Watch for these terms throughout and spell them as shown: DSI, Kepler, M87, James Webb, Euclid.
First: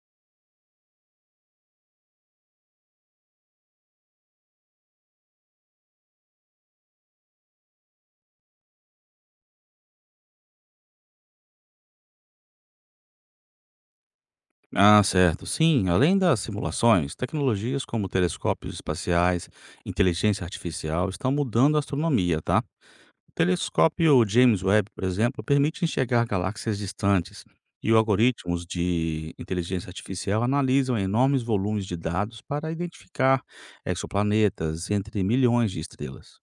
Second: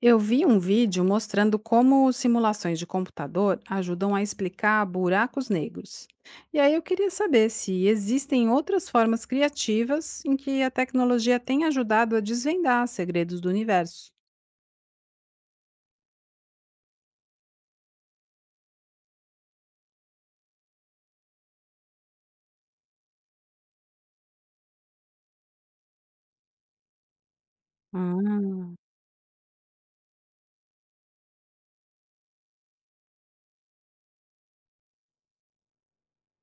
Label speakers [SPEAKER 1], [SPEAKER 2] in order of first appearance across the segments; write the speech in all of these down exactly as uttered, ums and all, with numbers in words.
[SPEAKER 1] Eu vi um vídeo mostrando como simulações de computador ajudam a explicar buracos negros. E aí eu queria saber se existem outras formas criativas em que a tecnologia tem ajudado a desvendar segredos do universo.
[SPEAKER 2] Ah, certo. Sim, além das simulações, tecnologias como telescópios espaciais, inteligência artificial estão mudando a astronomia, tá? O telescópio James Webb, por exemplo, permite enxergar galáxias distantes e o algoritmos
[SPEAKER 1] Hum.
[SPEAKER 2] de inteligência artificial analisam enormes volumes de dados para identificar exoplanetas entre milhões de estrelas.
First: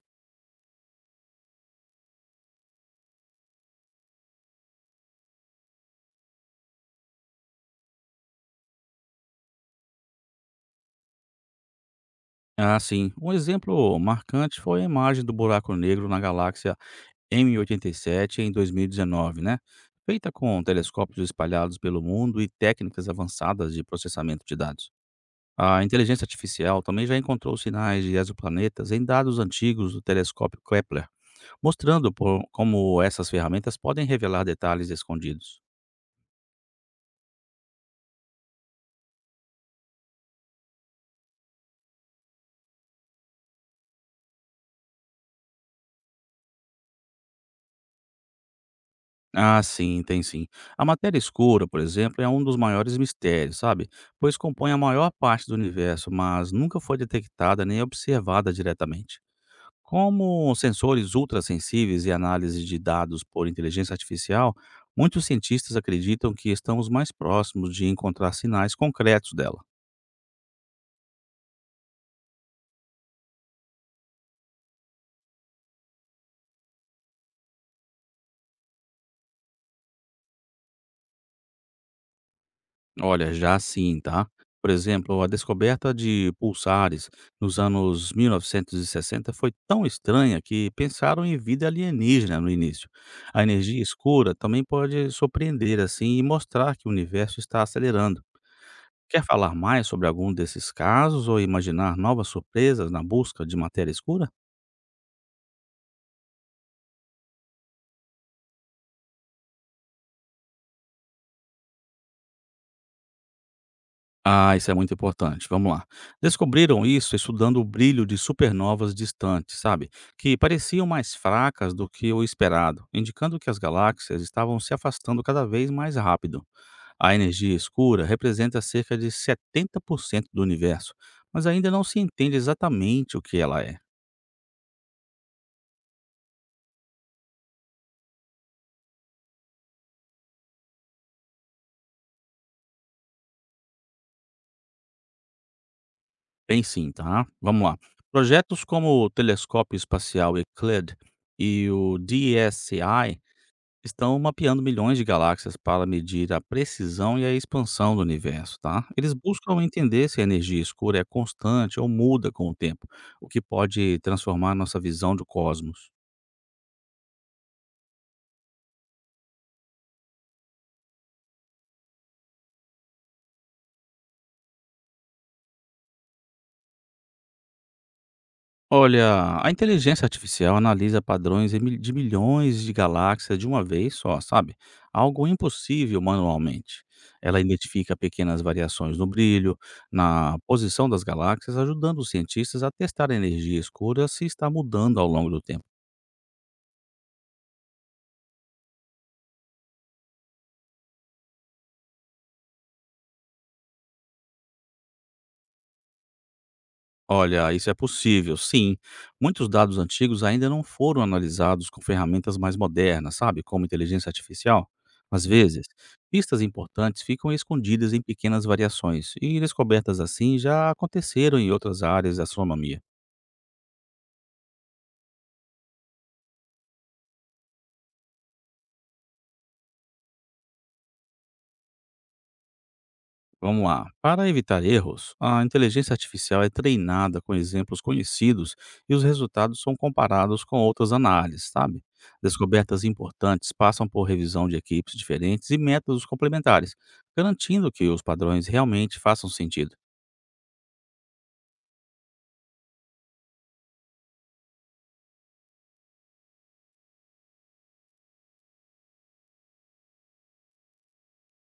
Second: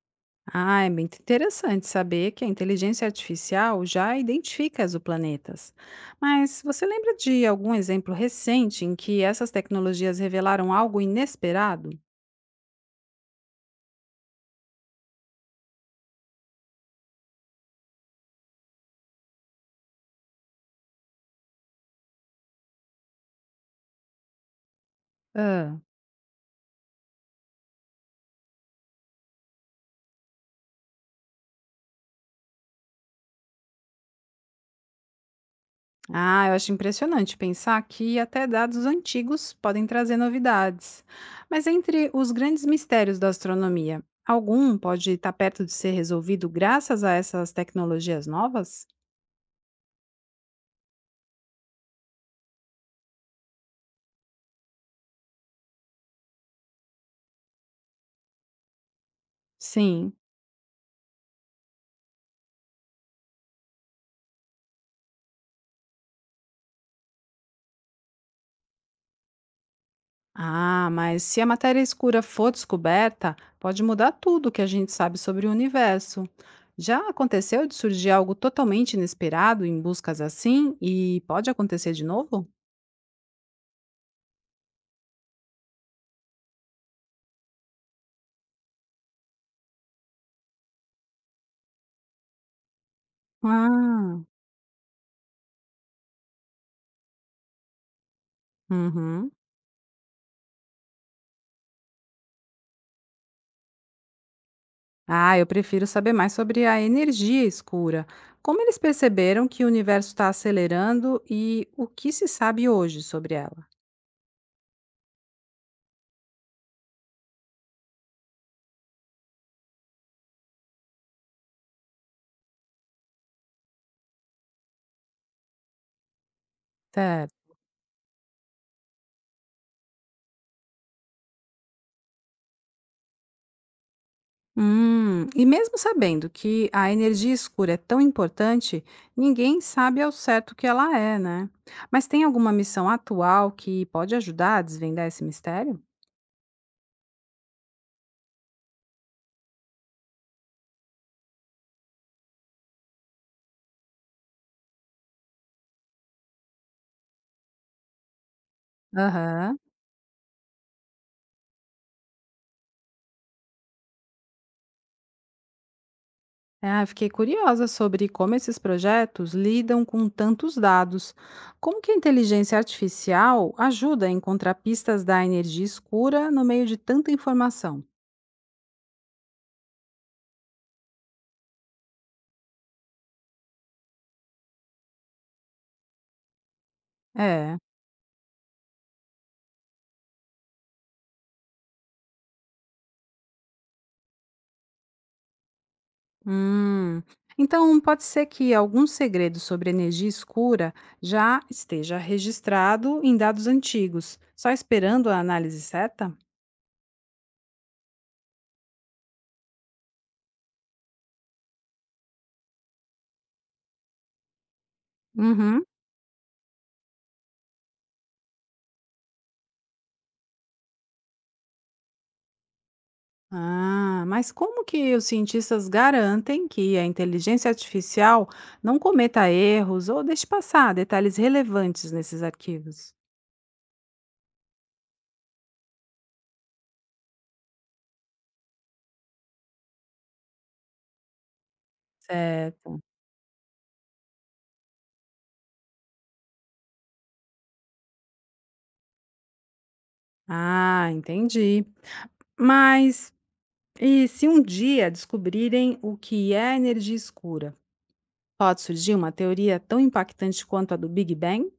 [SPEAKER 1] Ah, é muito interessante saber que a inteligência artificial já identifica exoplanetas. Mas você lembra de algum exemplo recente em que essas tecnologias revelaram algo inesperado?
[SPEAKER 2] Ah, sim. Um exemplo marcante foi a imagem do buraco negro na galáxia M oitenta e sete em dois mil e dezenove, né, feita com telescópios espalhados pelo mundo e técnicas avançadas de processamento de dados.
[SPEAKER 1] Ah.
[SPEAKER 2] A inteligência artificial também já encontrou sinais de exoplanetas em dados antigos do telescópio Kepler, mostrando por- como essas ferramentas podem revelar detalhes escondidos.
[SPEAKER 1] Ah, eu acho impressionante pensar que até dados antigos podem trazer novidades. Mas entre os grandes mistérios da astronomia, algum pode estar perto de ser resolvido graças a essas tecnologias novas?
[SPEAKER 2] Ah, sim, tem sim. A matéria escura, por exemplo, é um dos maiores mistérios, sabe? Pois compõe a maior parte do universo, mas nunca foi detectada nem observada diretamente.
[SPEAKER 1] Sim.
[SPEAKER 2] Como sensores ultrassensíveis e análise de dados por inteligência artificial, muitos cientistas acreditam que estamos mais próximos de encontrar sinais concretos dela.
[SPEAKER 1] Ah, mas se a matéria escura for descoberta, pode mudar tudo que a gente sabe sobre o universo. Já aconteceu de surgir algo totalmente inesperado em buscas assim e pode acontecer de novo?
[SPEAKER 2] Olha, já sim, tá? Por exemplo, a descoberta de pulsares nos anos mil novecentos e sessenta foi tão estranha que pensaram em vida alienígena no início. A energia
[SPEAKER 1] Ah,
[SPEAKER 2] escura também pode surpreender assim e mostrar que o universo está acelerando. Quer
[SPEAKER 1] uhum.
[SPEAKER 2] falar mais sobre algum desses casos ou imaginar novas surpresas na busca de matéria escura?
[SPEAKER 1] Ah, eu prefiro saber mais sobre a energia escura. Como eles perceberam que o universo está acelerando e o que se sabe hoje sobre ela?
[SPEAKER 2] Ah, isso é muito importante. Vamos lá. Descobriram isso estudando o brilho de supernovas distantes, sabe? Que pareciam mais fracas do que o esperado, indicando que as galáxias estavam se afastando cada vez mais rápido. A
[SPEAKER 1] Certo.
[SPEAKER 2] energia escura representa cerca de setenta por cento do universo, mas ainda não se entende exatamente o que ela é.
[SPEAKER 1] Hum, e mesmo sabendo que a energia escura é tão importante, ninguém sabe ao certo o que ela é, né? Mas tem alguma missão atual que pode ajudar a desvendar esse mistério?
[SPEAKER 2] Tem sim, tá? Vamos lá. Projetos como o Telescópio Espacial Euclid e o D S I estão mapeando milhões de galáxias para medir a precisão e a expansão do universo, tá? Eles
[SPEAKER 1] Aham.
[SPEAKER 2] buscam entender se a energia escura é constante ou muda com o tempo, o que pode transformar nossa visão do cosmos.
[SPEAKER 1] Ah, eu fiquei curiosa sobre como esses projetos lidam com tantos dados. Como que a inteligência artificial ajuda a encontrar pistas da energia escura no meio de tanta informação?
[SPEAKER 2] Olha, a inteligência artificial analisa padrões em mil- de milhões de galáxias de uma vez só, sabe? Algo impossível manualmente. Ela
[SPEAKER 1] É.
[SPEAKER 2] identifica pequenas variações no brilho, na posição das galáxias, ajudando os cientistas a testar a energia escura se está mudando ao longo do tempo.
[SPEAKER 1] Hum. Então, pode ser que algum segredo sobre energia escura já esteja registrado em dados antigos, só esperando a análise certa?
[SPEAKER 2] Olha, isso é possível, sim. Muitos dados antigos ainda não foram analisados com ferramentas mais modernas, sabe, como inteligência artificial. Às
[SPEAKER 1] Uhum.
[SPEAKER 2] vezes, pistas importantes ficam escondidas em pequenas variações, e descobertas assim já aconteceram em outras áreas da astronomia.
[SPEAKER 1] Ah, mas como que os cientistas garantem que a inteligência artificial não cometa erros ou deixe passar detalhes relevantes nesses arquivos?
[SPEAKER 2] Vamos lá. Para evitar erros, a inteligência artificial é treinada com exemplos conhecidos e os resultados são comparados com outras análises, sabe?
[SPEAKER 1] Certo.
[SPEAKER 2] Descobertas importantes passam por revisão de equipes diferentes e métodos complementares, garantindo que os padrões realmente façam sentido.
[SPEAKER 1] Ah, entendi. Mas e se um dia descobrirem o que é energia escura? Pode surgir uma teoria tão impactante quanto a do Big Bang?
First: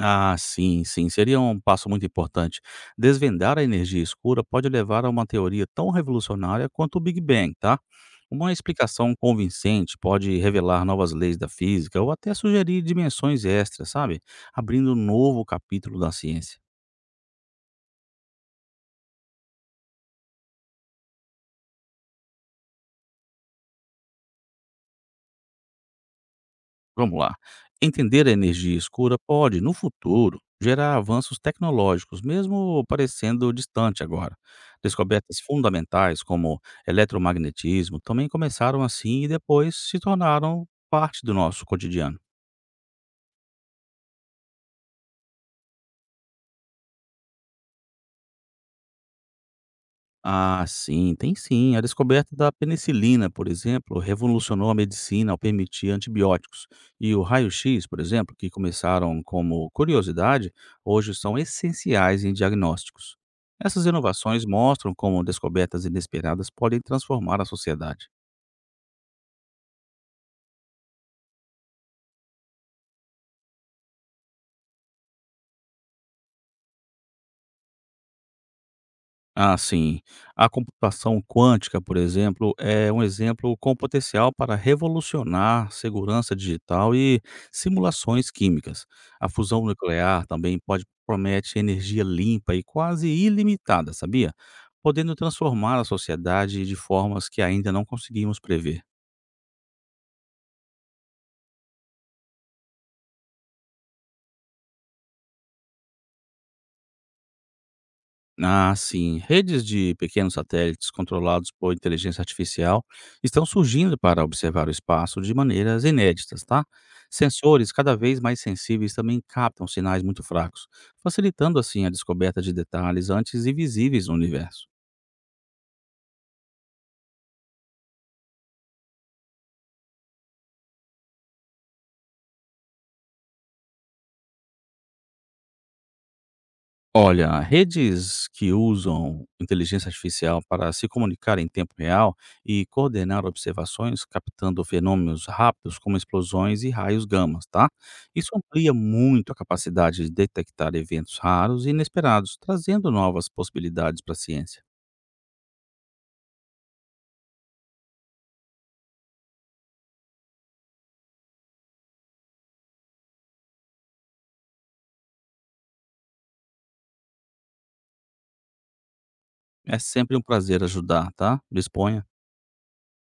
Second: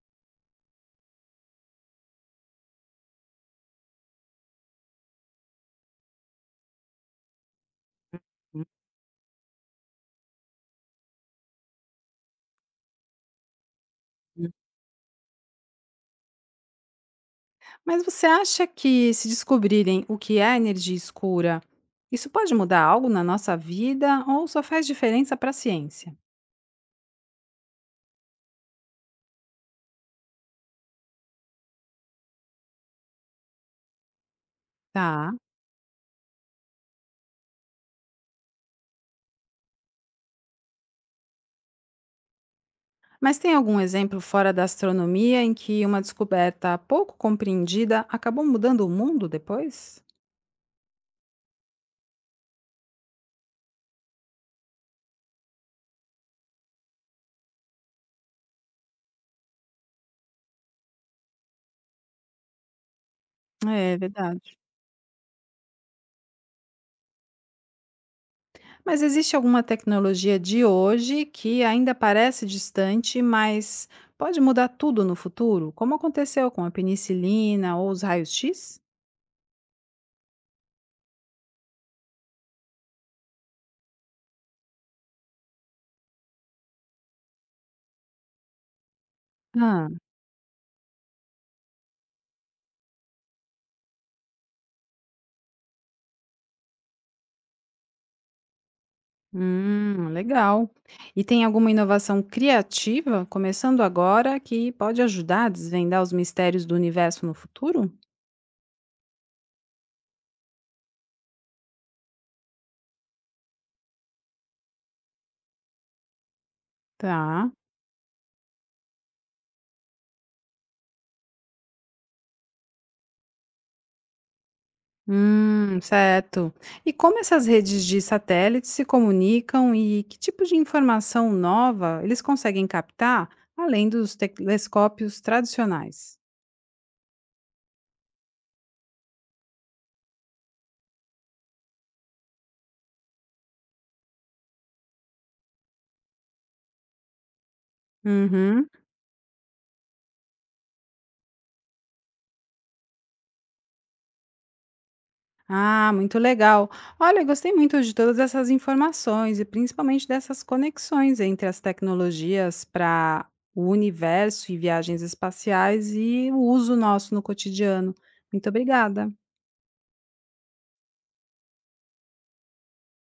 [SPEAKER 2] Ah, sim, sim, seria um passo muito importante. Desvendar a energia escura pode levar a uma teoria tão revolucionária quanto o Big Bang, tá? Uma explicação convincente pode revelar novas leis da física ou até sugerir dimensões extras, sabe?
[SPEAKER 1] Uhum.
[SPEAKER 2] Abrindo um novo capítulo da ciência.
[SPEAKER 1] Mas você acha que se descobrirem o que é energia escura, isso pode mudar algo na nossa vida ou só faz diferença para a ciência?
[SPEAKER 2] Vamos lá. Entender a energia escura pode, no futuro, gerar avanços tecnológicos, mesmo parecendo distante agora.
[SPEAKER 1] Tá.
[SPEAKER 2] Descobertas fundamentais como eletromagnetismo também começaram assim e depois se tornaram parte do nosso cotidiano.
[SPEAKER 1] Mas tem algum exemplo fora da astronomia em que uma descoberta pouco compreendida acabou mudando o mundo depois?
[SPEAKER 2] Ah, sim, tem sim. A descoberta da penicilina, por exemplo, revolucionou a medicina ao permitir antibióticos. E o raio-x, por exemplo, que começaram como curiosidade, hoje são essenciais em diagnósticos. Essas
[SPEAKER 1] É
[SPEAKER 2] inovações
[SPEAKER 1] verdade.
[SPEAKER 2] mostram como descobertas inesperadas podem transformar a sociedade.
[SPEAKER 1] Mas existe alguma tecnologia de hoje que ainda parece distante, mas pode mudar tudo no futuro, como aconteceu com a penicilina ou os raios-x?
[SPEAKER 2] Ah, sim. A computação quântica, por exemplo, é um exemplo com potencial para revolucionar segurança digital e simulações químicas. A fusão
[SPEAKER 1] Ah,
[SPEAKER 2] nuclear também pode promete energia limpa e quase ilimitada, sabia? Podendo transformar a sociedade de formas que ainda não conseguimos prever.
[SPEAKER 1] hum, legal. E tem alguma inovação criativa, começando agora, que pode ajudar a desvendar os mistérios do universo no futuro?
[SPEAKER 2] Ah, sim. Redes de pequenos satélites controlados por inteligência artificial estão surgindo para observar o espaço de maneiras inéditas, tá?
[SPEAKER 1] Tá.
[SPEAKER 2] Sensores cada vez mais sensíveis também captam sinais muito fracos, facilitando assim a descoberta de detalhes antes invisíveis no universo.
[SPEAKER 1] Hum, certo. E como essas redes de satélites se comunicam e que tipo de informação nova eles conseguem captar, além dos telescópios tradicionais?
[SPEAKER 2] Olha, redes que usam inteligência artificial para se comunicar em tempo real e coordenar observações, captando fenômenos rápidos como explosões e raios gamas, tá? Isso
[SPEAKER 1] Uhum.
[SPEAKER 2] amplia muito a capacidade de detectar eventos raros e inesperados, trazendo novas possibilidades para a ciência.
[SPEAKER 1] Ah, muito legal. Olha, eu gostei muito de todas essas informações e principalmente dessas conexões entre as tecnologias para o universo e viagens espaciais e o uso nosso no cotidiano. Muito obrigada.
[SPEAKER 2] É sempre um prazer ajudar, tá? Disponha.